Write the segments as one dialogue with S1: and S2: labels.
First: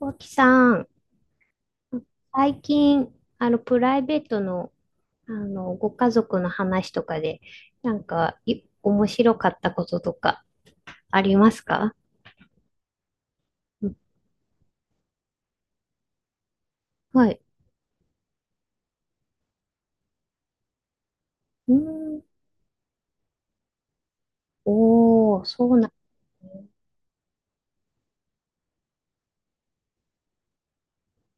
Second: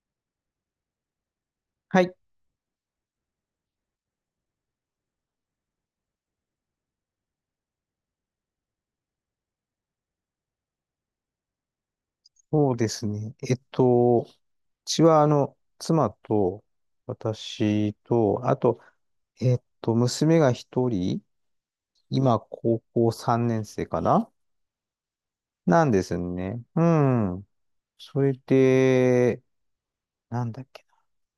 S1: 大木さん、
S2: はい、
S1: 最近、プライベートの、ご家族の話とかで、なんか、面白かったこととか、ありますか？
S2: そうですね。
S1: うん、
S2: うちは、妻と、
S1: はい。
S2: 私と、あと、娘が一人、
S1: うん。
S2: 今、高校3年生かな
S1: おー、そう
S2: な
S1: なん
S2: ん
S1: で
S2: です
S1: す
S2: ね。
S1: ね。
S2: うん。それで、なんだっけ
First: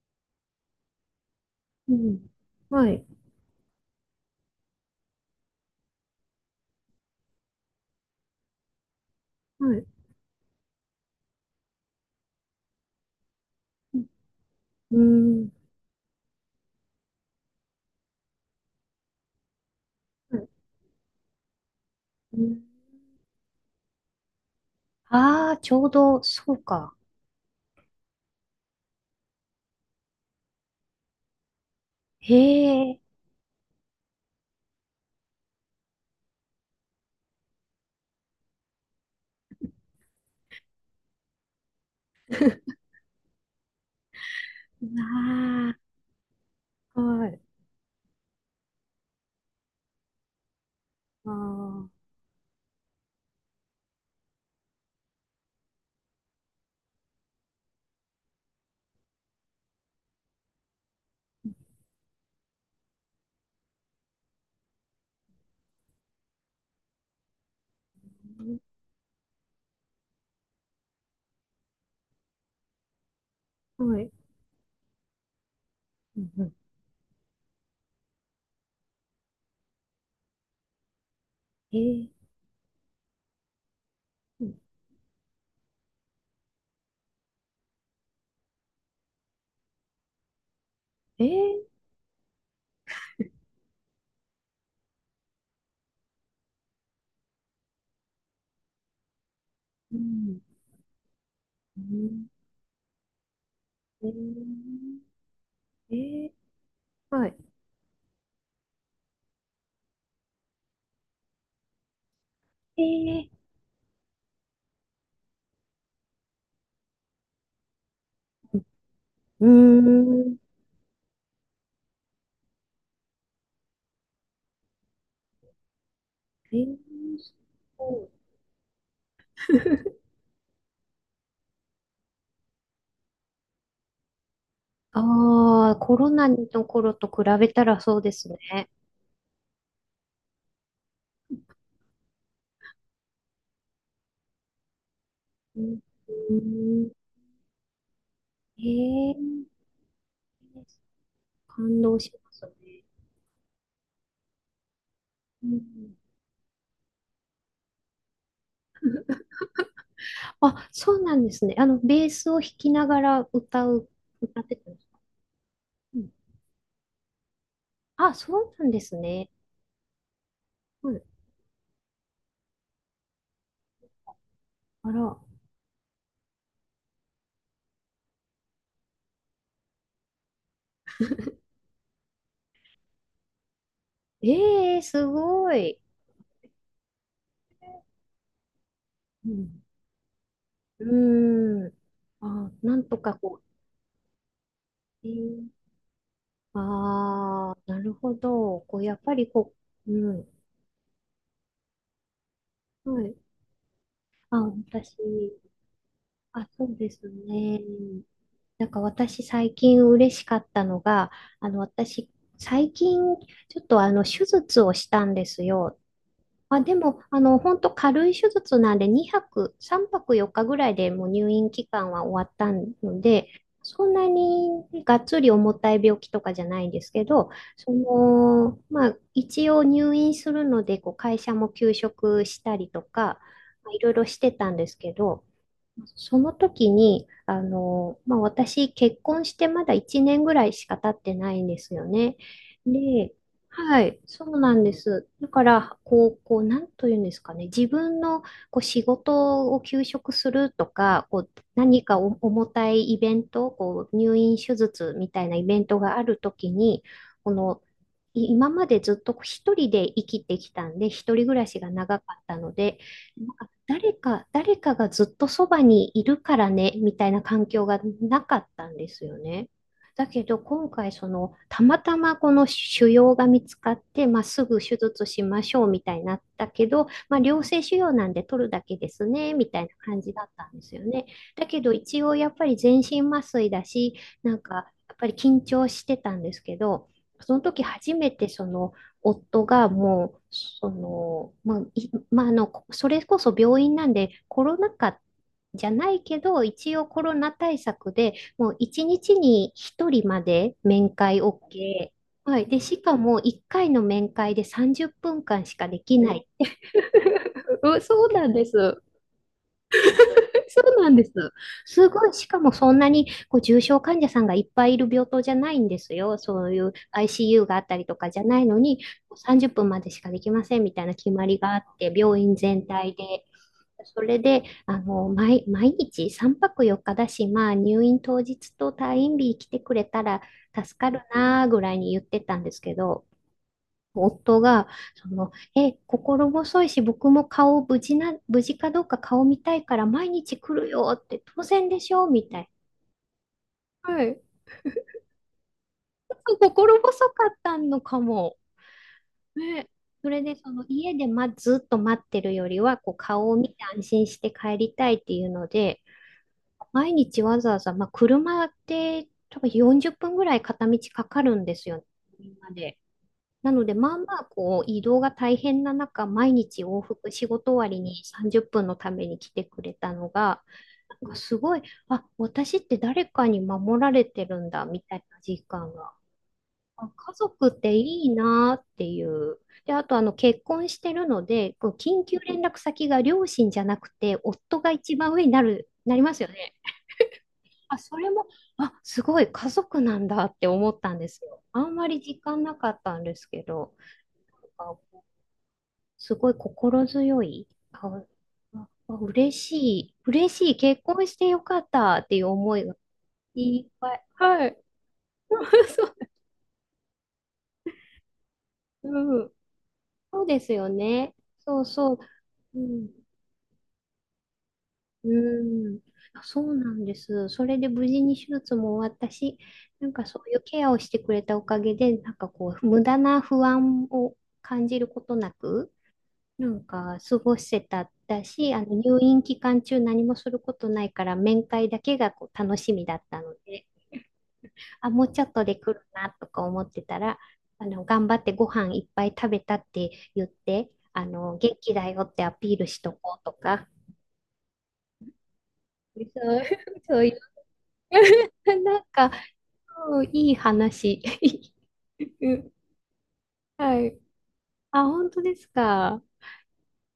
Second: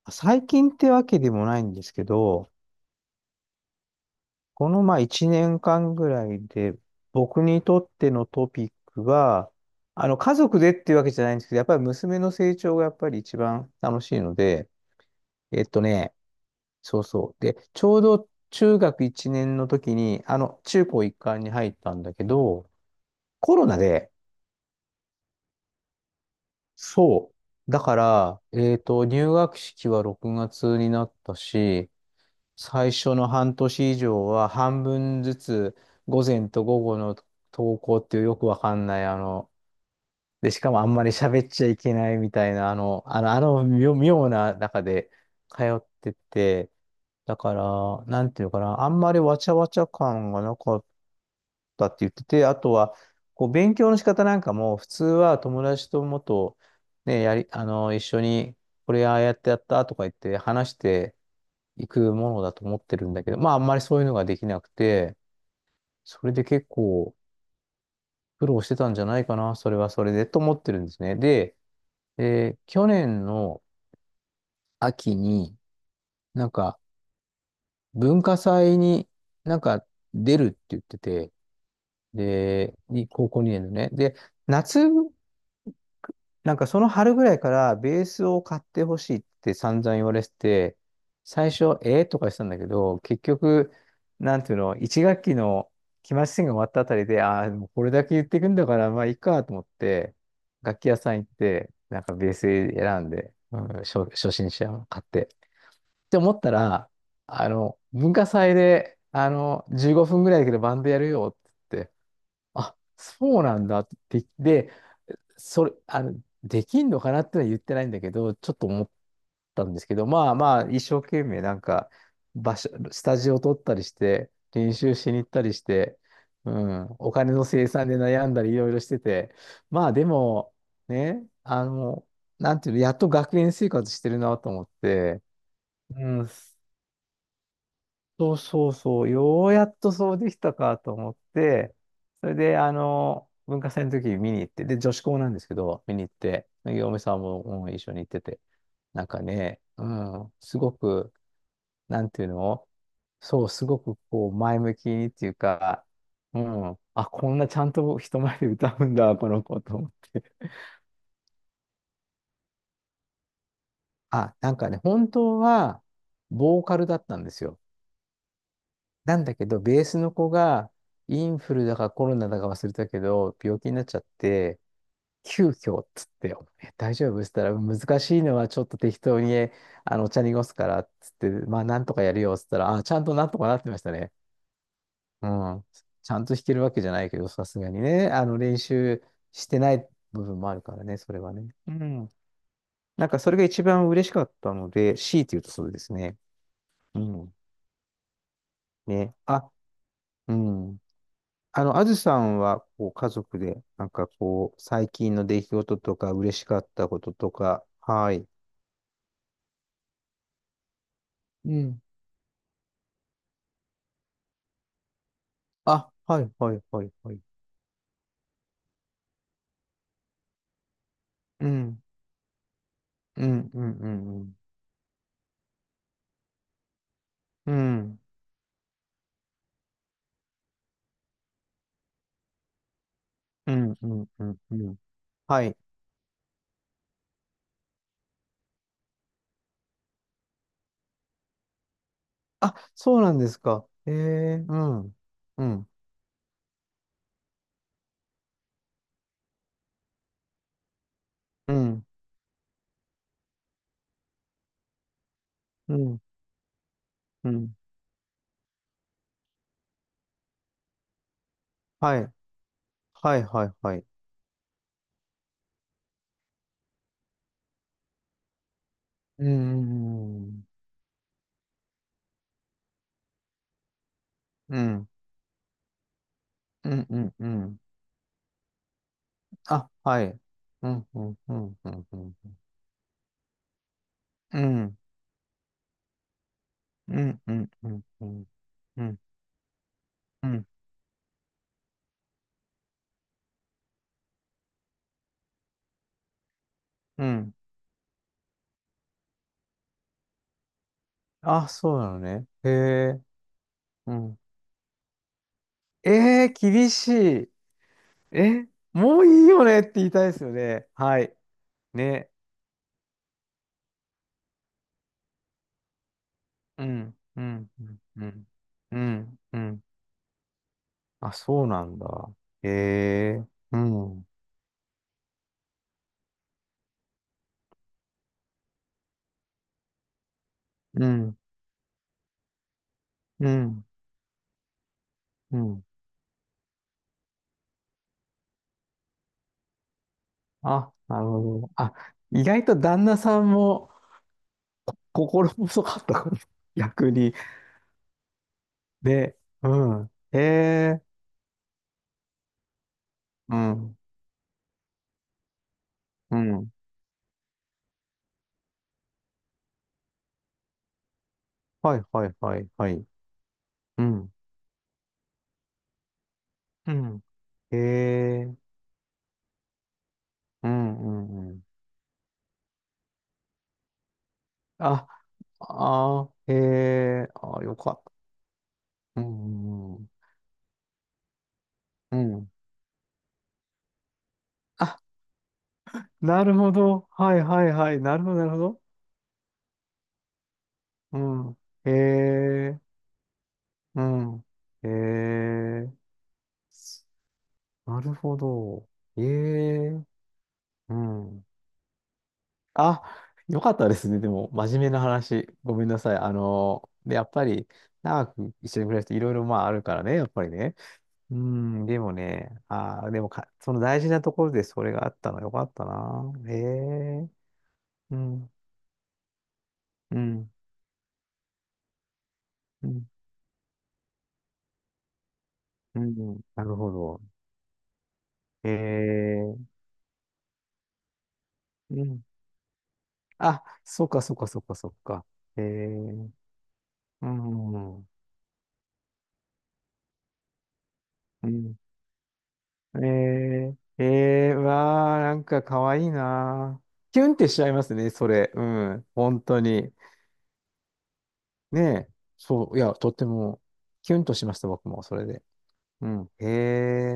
S2: な。最近ってわけでもないんです
S1: う
S2: け
S1: ん。
S2: ど、
S1: はい。
S2: この、まあ、1年間ぐらいで、僕にとってのトピックは、
S1: はい。
S2: 家族でっていうわけじゃないんですけど、やっぱり娘の成長がやっぱり一番
S1: う
S2: 楽
S1: ん。
S2: しいので、えっとね、そうそう。で、ちょうど中学1年の時に、
S1: はい、
S2: 中高一貫に入ったんだけ
S1: うん。
S2: ど、コロナで、
S1: ああー、ちょうど、そうか。
S2: そう。だから、入学式は6月になったし、
S1: へ
S2: 最
S1: え。
S2: 初の半年以上は半分ずつ、午前と午後の登校っていうよくわかんない、で、しかもあんまり喋っちゃいけないみたいな、妙妙な中で通
S1: あ
S2: ってて、
S1: あ、は
S2: だ
S1: い。
S2: から、なんていうかな、あんまりわちゃわちゃ感がなかっ
S1: あ
S2: た
S1: あ、
S2: って言ってて、あとは、こう、勉強の仕方なんかも、普通は友達ともっと、ね、やり、あの、一緒に、これああやってやったとか言って話していくものだと思ってるんだけど、まあ、あんまりそういうのができなくて、それで結構苦労してたんじゃないかな、それはそれで、と思ってるんですね。で、去年の
S1: はい。
S2: 秋に、
S1: うん、う
S2: なん
S1: ん、
S2: か、文化祭になんか出るって言ってて、
S1: えー、
S2: で、高校2年のね。で、
S1: うん、
S2: 夏なんかその春ぐらいからベースを買ってほしいって散々言われてて、
S1: え
S2: 最
S1: ー、
S2: 初、ええとかしたんだけど、結局、なんていうの、一学期の期末試験が終わったあたりで、ああ、もうこれだけ言ってくんだから、まあいいかと思っ
S1: う
S2: て、
S1: ん。
S2: 楽器屋さん行って、
S1: う
S2: なんか
S1: ん、
S2: ベース選んで、うん、
S1: え
S2: 初心者を買っ
S1: ー、
S2: て。
S1: え
S2: って思ったら、
S1: ー、はい。
S2: 文化祭で、15分ぐらいだけどバンドやるよって言って、あ、
S1: えー、
S2: そうなんだって言って、それ、あの、できんのかなってのは言ってないんだけど、ちょっと思っ
S1: うー
S2: たんですけど、まあ
S1: ん。
S2: まあ、一生懸命なんか、スタジオ取ったりして、練習しに行ったりして、う
S1: えー、
S2: ん、お金の生 産で
S1: そう、
S2: 悩んだりいろいろしてて、まあでも、ね、なんていうの、やっと学園生活してるなと思って、
S1: ああ、コ
S2: う
S1: ロナ
S2: ん、
S1: の頃と比べたらそうです
S2: そうそ
S1: ね。
S2: うそう、ようやっとそうできたかと思って、それで、文化祭の時見に行って、で、女子校なんですけ
S1: うん、
S2: ど、見に行っ
S1: う
S2: て、
S1: ん、
S2: 嫁さんも、うん一緒に行ってて、
S1: え
S2: なんか
S1: ー、
S2: ね、うん、すごく、
S1: 感動
S2: な
S1: し
S2: んていう
S1: ます
S2: の
S1: ね。
S2: そう、すごくこう、前向きにっていう
S1: う
S2: か、
S1: ん、
S2: うん、あ、こんなちゃんと人前で歌うんだ、この子と思って。
S1: あ、そうなんですね。ベースを弾きながら歌う、
S2: あ、
S1: 歌っ
S2: な
S1: て
S2: ん
S1: た
S2: か
S1: ん
S2: ね、
S1: です。
S2: 本当は、
S1: うん、
S2: ボーカルだったんですよ。
S1: あ、そうなんです
S2: なん
S1: ね。
S2: だけど、ベースの子が
S1: うん、
S2: インフルだかコロナだか忘れたけど、病気になっちゃって、
S1: あら、
S2: 急遽っつって、大丈夫っつったら、難しいのはちょっと適当に、えあの、お茶濁すからっつって、まあ、なんとかやるよっつったら、あ、ちゃんとなんとかなってましたね。
S1: ええー、す
S2: う
S1: ご
S2: ん。
S1: い。
S2: ちゃんと弾けるわけじゃないけど、さすがにね、練習
S1: う
S2: して
S1: ん、
S2: ない部分もあるから
S1: う
S2: ね、それはね。
S1: ーん。
S2: うん。
S1: あ、なんと
S2: なん
S1: か
S2: か、それ
S1: こ
S2: が一番嬉しかったので、
S1: う。え
S2: 強いて言う
S1: ー、
S2: とそうですね。
S1: あ
S2: うん。
S1: あ、なるほど。こう、やっぱ
S2: ね。
S1: り
S2: あ、
S1: こう、うん。
S2: うん。あずさんは、こう、
S1: は
S2: 家
S1: い。
S2: 族で、なんか
S1: あ、
S2: こう、最
S1: 私、
S2: 近の出来事とか、嬉し
S1: あ、
S2: か
S1: そ
S2: っ
S1: う
S2: た
S1: で
S2: こ
S1: す
S2: とと
S1: ね。
S2: か、はい。
S1: なんか私最近嬉しかったのが、
S2: うん。
S1: 私、最近、ちょっと手術をしたんですよ。
S2: あ、はい、は
S1: あ、
S2: い、
S1: で
S2: はい、
S1: も、
S2: はい。
S1: 本当軽い手術なんで、2泊、3泊4日ぐらいでもう入
S2: う
S1: 院期
S2: ん、
S1: 間は終わったの
S2: う
S1: で、
S2: ん、うん、
S1: そ
S2: う
S1: んな
S2: ん、
S1: にがっつり重たい病気とかじゃないんですけど、
S2: うん。
S1: まあ、一応入院するので、こう会社も休職したりとか、
S2: う
S1: まあ
S2: ん、
S1: い
S2: う
S1: ろいろ
S2: ん、
S1: し
S2: う
S1: て
S2: ん、
S1: た
S2: う
S1: ん
S2: ん。
S1: で
S2: うん
S1: すけど、
S2: はい。
S1: その時に、まあ、私、結婚してまだ1年ぐらいしか経ってないんですよね。
S2: あ、そうな
S1: で、
S2: んですか。
S1: は
S2: ええ、
S1: い、そうな
S2: う
S1: んで
S2: ん、
S1: す。だか
S2: うん、
S1: ら、こう、こう、なんというんですかね、自分のこう仕事を休職するとか、こう、
S2: う
S1: 何
S2: ん、
S1: かお重たいイベント、こう、入院手術みたいなイベン
S2: う
S1: トが
S2: ん、
S1: あるときに、
S2: う
S1: こ
S2: ん。
S1: の、今までずっと一人で生きてきたんで、一人暮らしが
S2: は
S1: 長
S2: い、
S1: かったので、
S2: はい、はい、はい。
S1: 誰かがずっとそばにいるからね、みたいな環境がなかったんですよ
S2: う
S1: ね。だけ
S2: ん、う
S1: ど
S2: ん、
S1: 今回たまたまこの腫瘍が見つかって、まあ、すぐ
S2: う
S1: 手
S2: ん、
S1: 術しましょうみたいになったけ
S2: う
S1: ど、
S2: ん、うん。
S1: まあ、
S2: う
S1: 良性
S2: ん
S1: 腫瘍なんで取るだけですねみたいな
S2: あ、
S1: 感
S2: は
S1: じ
S2: い。
S1: だったんで
S2: う
S1: すよ
S2: ん、う
S1: ね。
S2: ん、う
S1: だ
S2: ん、
S1: け
S2: う
S1: ど
S2: ん、う
S1: 一応
S2: ん。
S1: やっぱり全身麻酔だし、なん
S2: う
S1: かや
S2: ん
S1: っぱり緊張してたんですけど、
S2: うん、う
S1: その
S2: ん、
S1: 時
S2: うん、
S1: 初
S2: う
S1: め
S2: ん、
S1: てその
S2: うん、
S1: 夫がもう、
S2: うん。
S1: その、まあ、まあ、それこそ病院なんで、コロナ禍じゃないけど、一応コ
S2: う
S1: ロナ
S2: ん
S1: 対策で、もう一日に一人まで面会
S2: あ、そう
S1: OK。
S2: なのね。
S1: はい。
S2: へ
S1: で、しか
S2: え、
S1: も一回の
S2: う
S1: 面
S2: ん。
S1: 会で30分間しかできない。
S2: 厳しい。
S1: そうなんで
S2: え、
S1: す。
S2: もういいよねって言いたいですよ
S1: そ
S2: ね。
S1: うなん
S2: は
S1: です。
S2: い。
S1: すご
S2: ね。
S1: い、しかもそんなにこう重症患者さんがいっぱいいる病棟じゃないんですよ。そうい
S2: う
S1: う
S2: ん、う
S1: ICU
S2: ん、
S1: があ
S2: う
S1: った
S2: ん、
S1: りと
S2: う
S1: かじゃ
S2: ん、
S1: ないの
S2: う
S1: に、
S2: ん。う
S1: 30
S2: ん
S1: 分までしかできませんみたいな決
S2: あ、
S1: まり
S2: そう
S1: があっ
S2: なんだ。
S1: て、病院
S2: へ
S1: 全体で。
S2: え、うん、う
S1: そ
S2: ん、
S1: れで、毎日3泊4日だし、まあ入院当日と退院日来てくれたら助かるなぐらいに言ってたんですけど、
S2: うん、
S1: 夫が、
S2: うん。
S1: 心細いし、僕も顔無事な、無事かどうか顔見たいから毎日来る
S2: あ、
S1: よ
S2: なる
S1: って、
S2: ほ
S1: 当
S2: ど。
S1: 然
S2: あ、
S1: でしょ
S2: 意
S1: みた
S2: 外
S1: い。
S2: と旦那さんも
S1: はい。
S2: 心細かったこと、
S1: 心
S2: 逆
S1: 細
S2: に。
S1: かったのかも。
S2: で、う
S1: ね。
S2: ん。
S1: そ
S2: へ
S1: れで、その
S2: え、
S1: 家で、ま、ずっと待ってるよりは、こう顔を
S2: う
S1: 見て
S2: ん、
S1: 安心して帰りたいっていうので、
S2: うん。
S1: 毎日わざわざ、まあ、車って多分40分ぐらい片道かかるんです
S2: は
S1: よ
S2: い
S1: ね。
S2: はい
S1: みん
S2: はい
S1: な
S2: は
S1: で。
S2: い。
S1: なので、
S2: う
S1: まあま
S2: ん。
S1: あ、こう、移動が大変な中、毎日
S2: う
S1: 往
S2: ん。
S1: 復、仕事
S2: へ
S1: 終わりに
S2: え。
S1: 30分のために来てくれたのが、
S2: うんう
S1: なんか
S2: んう
S1: す
S2: ん。
S1: ごい、あ、私って誰かに守られてるんだ、み
S2: あ、
S1: たいな実感が。
S2: あー、へ
S1: あ、
S2: え。
S1: 家
S2: あ、
S1: 族っ
S2: よか
S1: て
S2: った。
S1: いいなって
S2: う
S1: いう。で、
S2: んう
S1: あ
S2: ん
S1: と、結婚してるので、こう、
S2: う
S1: 緊
S2: ん。う
S1: 急
S2: ん。
S1: 連絡先が両親じゃなくて、夫が
S2: あ、
S1: 一番上になります
S2: な
S1: よ
S2: るほ
S1: ね。
S2: ど。はいはいは
S1: あ、
S2: い。
S1: そ
S2: なる
S1: れ
S2: ほどな
S1: も、
S2: るほど。
S1: あ、すごい、家族なんだって思ったん
S2: う
S1: です
S2: ん。
S1: よ。あ
S2: へ
S1: んまり時間な
S2: え。
S1: かったんですけど。
S2: うん。へえ。
S1: すごい心強い。
S2: なる
S1: あ、
S2: ほ
S1: あ
S2: ど。
S1: あ
S2: へ
S1: 嬉し
S2: え。
S1: い。嬉しい。
S2: う
S1: 結婚し
S2: ん。
S1: てよかったっていう思いが
S2: あ、よかっ
S1: い
S2: た
S1: っ
S2: です
S1: ぱ
S2: ね。
S1: い。
S2: でも、
S1: は
S2: 真
S1: い。
S2: 面目な話。ごめん なさ
S1: そ
S2: い。で、やっぱり、長く一緒に暮らし
S1: う、
S2: ていろい
S1: う
S2: ろ
S1: ん。
S2: まああるからね、やっ
S1: そ
S2: ぱ
S1: う
S2: り
S1: です
S2: ね。
S1: よね。
S2: う
S1: そう
S2: ん、でも
S1: そう。
S2: ね、
S1: う
S2: あ
S1: ん。
S2: あ、でもか、その大事なところでそれがあっ
S1: う
S2: たのよかった
S1: ん。
S2: な。へ
S1: そうなんで
S2: え、
S1: す。それで無
S2: う
S1: 事に手
S2: ん、
S1: 術も終わったし、なん
S2: う
S1: かそう
S2: ん、
S1: いうケアをしてくれたおかげで、なんかこう、
S2: う
S1: 無
S2: ん、
S1: 駄な不安を感じることなく、
S2: うん、な
S1: な
S2: る
S1: ん
S2: ほ
S1: か
S2: ど。
S1: 過ごせただ
S2: へ
S1: し、あの入院
S2: え、
S1: 期間中何もすることないから面会だ
S2: う
S1: け
S2: ん。
S1: がこう楽しみだったの
S2: あ、
S1: で、
S2: そっかそっかそっかそっ
S1: あ、も
S2: か。
S1: うちょっ
S2: へ
S1: とで来るな
S2: え、
S1: とか思ってた
S2: う
S1: ら、
S2: ん、う
S1: 頑張ってご飯いっぱい食べたって言って、元
S2: ん。
S1: 気だよってアピールし
S2: へ
S1: とこうと
S2: え、
S1: か、
S2: へえ、わあ、なんかかわいい
S1: そう、
S2: な。
S1: そ
S2: キ
S1: う
S2: ュ
S1: い
S2: ンっ
S1: う、
S2: てしちゃいますね、それ。う
S1: なん
S2: ん、
S1: か、
S2: 本当に。
S1: うん、いい話。
S2: ねえ、
S1: う
S2: そ
S1: ん、
S2: う、いや、とっても、
S1: は
S2: キ
S1: い。
S2: ュンとしました、僕も、
S1: あ、
S2: それ
S1: 本当
S2: で。
S1: です
S2: う
S1: か。
S2: ん。へ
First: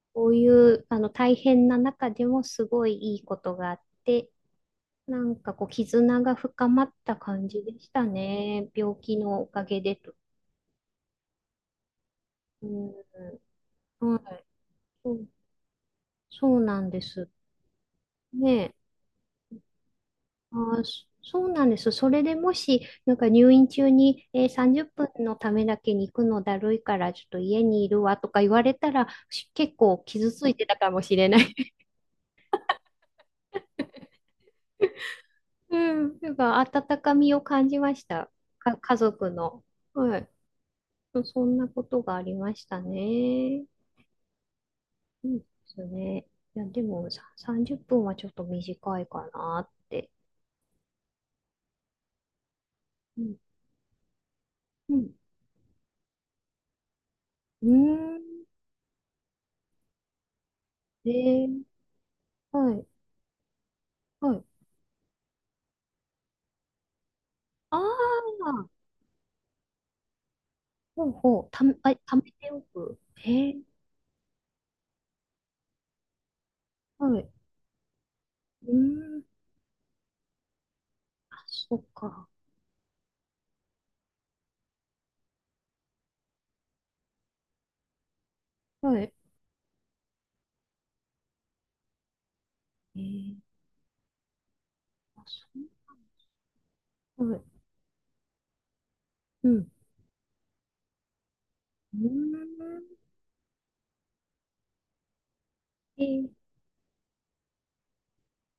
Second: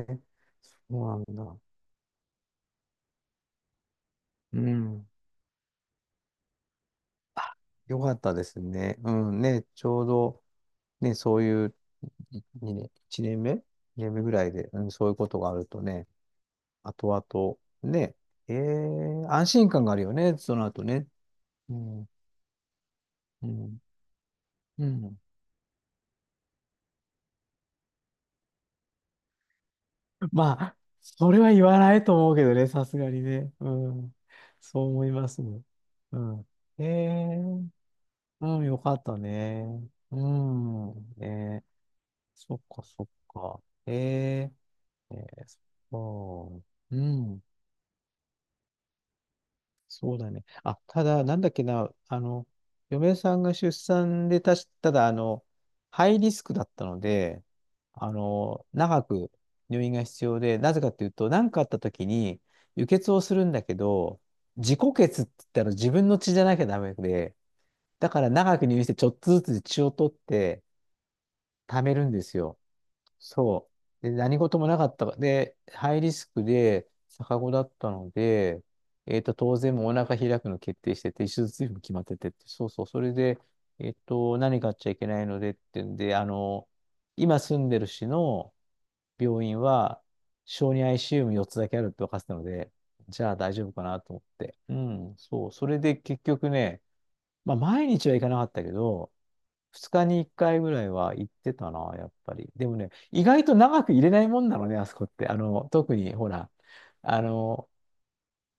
S2: え、
S1: こういう
S2: そうなん
S1: 大
S2: だ。
S1: 変な中でもすごいいいことがあって、
S2: うん。
S1: なんかこう、絆が深まった感
S2: あ、
S1: じでし
S2: よ
S1: た
S2: かったです
S1: ね。病
S2: ね。う
S1: 気の
S2: ん。
S1: お
S2: ね、
S1: かげ
S2: ち
S1: で
S2: ょう
S1: と。
S2: ど、ね、そういうい
S1: う
S2: 二年、
S1: ん。
S2: 1年目？ 2 年
S1: は
S2: 目ぐら
S1: い。
S2: いで、うん、そう
S1: そ
S2: いうこ
S1: う、
S2: とがあるとね、
S1: そうなんで
S2: 後
S1: す。
S2: 々、ね、
S1: ねえ。
S2: 安心感があるよね、その
S1: あー、
S2: 後ね。
S1: そうなん
S2: う
S1: です。そ
S2: ん。
S1: れでもし、なんか
S2: う
S1: 入院
S2: ん。
S1: 中に、30
S2: うん。
S1: 分のためだけに行くのだるいから、ちょっと家にいるわとか言われたら、結構 傷つい
S2: ま
S1: てた
S2: あ、
S1: かもしれ
S2: そ
S1: な
S2: れは言
S1: い。
S2: わないと思うけどね、さすがにね。うん。そう思いますね。
S1: うん。
S2: う
S1: なん
S2: ん。
S1: か
S2: え
S1: 温かみ
S2: え
S1: を感じました。
S2: うん、よか
S1: 家
S2: った
S1: 族の。
S2: ね。
S1: は
S2: う
S1: い。
S2: ん。
S1: そん
S2: ね
S1: なことがありま
S2: そっ
S1: した
S2: か、そっか。
S1: ね。
S2: えええ
S1: うん、
S2: え
S1: ですね。
S2: そ
S1: い
S2: っ
S1: や、で
S2: か。う
S1: もさ、
S2: ん。
S1: 30分はちょっと短いかなって。
S2: そうだね。あ、ただ、なんだっけな、嫁
S1: う
S2: さ
S1: ん。
S2: んが出産でたし、た
S1: う
S2: だ、
S1: ん。
S2: ハイリスクだったので、
S1: うーん。
S2: 長く入院が必要で、なぜかってい
S1: え
S2: うと、何
S1: ー、
S2: かあった時に、
S1: はい。
S2: 輸血をするんだけど、
S1: はい。
S2: 自己血って言ったら自分の血じゃなきゃダメで、
S1: あ
S2: だから
S1: あ、
S2: 長く入院してちょっとずつ血を取って、
S1: ほうほう。
S2: 貯
S1: あ、
S2: め
S1: 貯
S2: るんで
S1: め
S2: す
S1: て
S2: よ。
S1: おく。えー、
S2: そう。で、何事もなかったか。で、ハイリスクで、
S1: はい。
S2: 逆子だったので、
S1: うーん。
S2: 当然もうお腹開くの決定してて、手
S1: あ、
S2: 術費
S1: そ
S2: も
S1: っ
S2: 決まって
S1: か。
S2: てって、そうそう、それで、何買っちゃいけないのでってんで、今住んでる市の
S1: はい。
S2: 病院は、小児 ICU 4つだけあるって分かってたので、
S1: え
S2: じゃ
S1: ー、
S2: あ大丈夫かなと思って。うん、
S1: あ、そ
S2: そう。それで結局ね、
S1: う。は
S2: ま
S1: い。
S2: あ、毎日は行かなかったけど、
S1: うん。
S2: 2日に1回ぐらいは行ってたな、
S1: う
S2: や
S1: ー
S2: っぱり。でもね、
S1: ん。
S2: 意外と長く入れないもんなのね、あそこって。特
S1: え
S2: に、ほ
S1: ー、
S2: ら、あの、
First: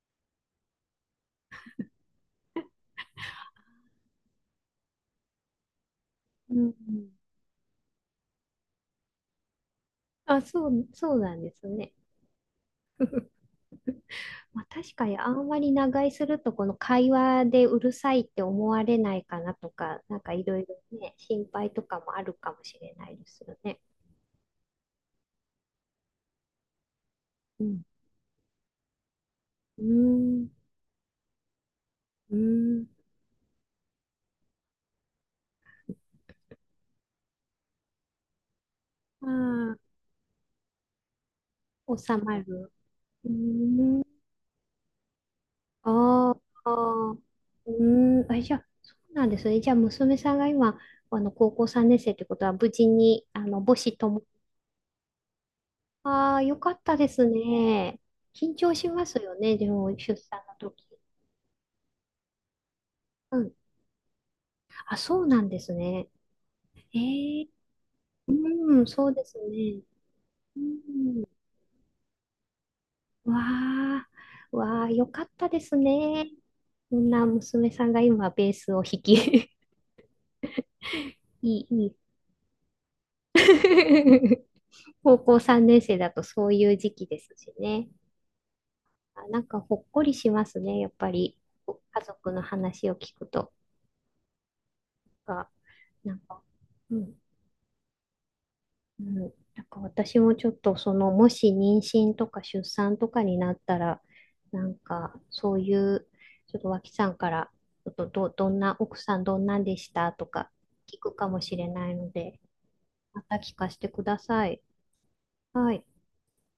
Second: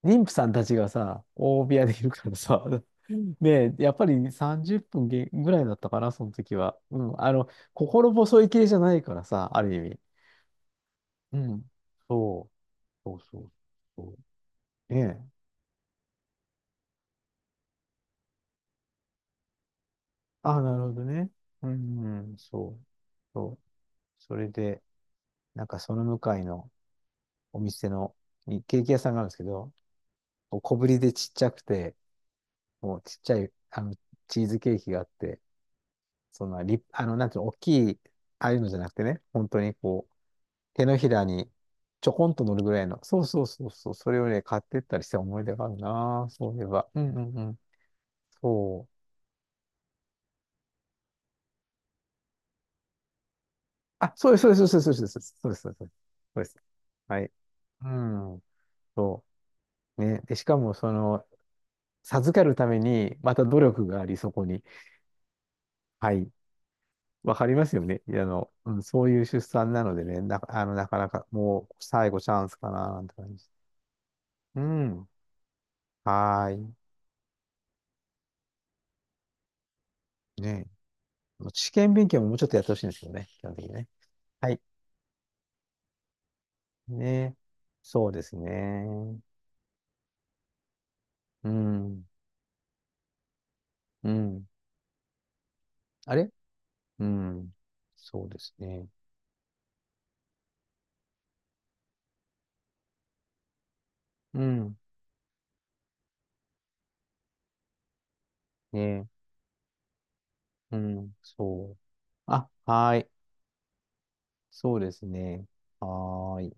S2: 妊婦さんたちがさ、大部屋でいるからさ、ねえ、やっぱり30分げぐらいだったかな、その
S1: う
S2: 時
S1: ん。
S2: は。うん、心細い系じゃないからさ、ある意味。
S1: あ、そう、そうな
S2: う
S1: んです
S2: ん、
S1: ね。
S2: そう、そうそうそ
S1: まあ、
S2: う。
S1: 確
S2: ね
S1: かに
S2: え。
S1: あんまり長居するとこの会話でうるさいって思われないかなとか、なんかいろ
S2: あ、
S1: い
S2: な
S1: ろ
S2: るほど
S1: ね、
S2: ね。
S1: 心
S2: う
S1: 配とかも
S2: ん、
S1: ある
S2: うん
S1: かもし
S2: そう、
S1: れないですよ
S2: そう。
S1: ね。
S2: それで、なんかその向かいの、お
S1: うん。
S2: 店の、ケーキ屋さんがあるんですけど、
S1: うーん。
S2: 小ぶりでちっちゃくて、
S1: うーん。
S2: もうちっちゃい、チーズケーキがあって、そんなリあの、なんていうの、大きい、ああいうのじゃなくてね、
S1: あ
S2: 本当にこう、手のひらに
S1: あ、
S2: ちょ
S1: 収
S2: こん
S1: ま
S2: と乗る
S1: る。
S2: ぐらいの、そう
S1: うー
S2: そうそうそう、そ
S1: ん。
S2: れをね、買ってったりした思い出があるな、
S1: あー
S2: そういえ
S1: あ
S2: ば。うん
S1: ー、
S2: うんうん。
S1: うーん。あ、じゃあ、
S2: そう。
S1: そうなんですね。じゃあ、娘さんが今、高校3年生ってことは、無事に、母子
S2: あ、
S1: とも。
S2: そうです、そうです、そうです、そうです、そうです。そうです
S1: ああ、
S2: そうで
S1: よ
S2: す
S1: かったで
S2: は
S1: す
S2: い。う
S1: ね。
S2: ん、
S1: 緊張します
S2: そ
S1: よね、でも、
S2: う。
S1: 出
S2: ね。で、
S1: 産
S2: し
S1: の
S2: かも、
S1: 時。
S2: 授かるために、ま
S1: う
S2: た
S1: ん、
S2: 努力があり、そこに。
S1: あ、そうなんですね。
S2: はい。
S1: え
S2: わか
S1: ー、
S2: りますよね。うん、
S1: うん、
S2: そ
S1: そ
S2: う
S1: う
S2: い
S1: で
S2: う
S1: す
S2: 出産
S1: ね。
S2: なのでね、な、あの、なかなかもう最後チャンスかな、なんて感じ
S1: わ
S2: です。
S1: あ、
S2: う
S1: わあ、よ
S2: ん。
S1: かったですね。
S2: はーい。
S1: そんな娘さんが今ベースを弾き、
S2: ね。
S1: いい、
S2: 試
S1: い
S2: 験
S1: い。
S2: 勉強ももうちょっとやってほしいんですよね、基本的にね。はい。
S1: 高校3年生だとそういう時期です
S2: ね。
S1: しね。
S2: そうですね。
S1: あ、なんかほっこりしますね、やっぱり。
S2: う
S1: 家
S2: ん。
S1: 族の話を聞くと
S2: うん。
S1: か、な
S2: あ
S1: ん
S2: れ
S1: か、う
S2: う
S1: ん、
S2: ん。そうですね。
S1: うん、なんか私もちょっともし妊娠とか出産とかになったら、
S2: う
S1: なん
S2: ん。
S1: かそういう、ちょっと脇さんから、ちょっとどんな、奥
S2: ね。
S1: さんどんなんでしたとか
S2: う
S1: 聞く
S2: ん。
S1: かもしれ
S2: そう。
S1: ないので、
S2: あ、はーい。
S1: また聞かせてください。
S2: そうですね。
S1: はい。
S2: はーい。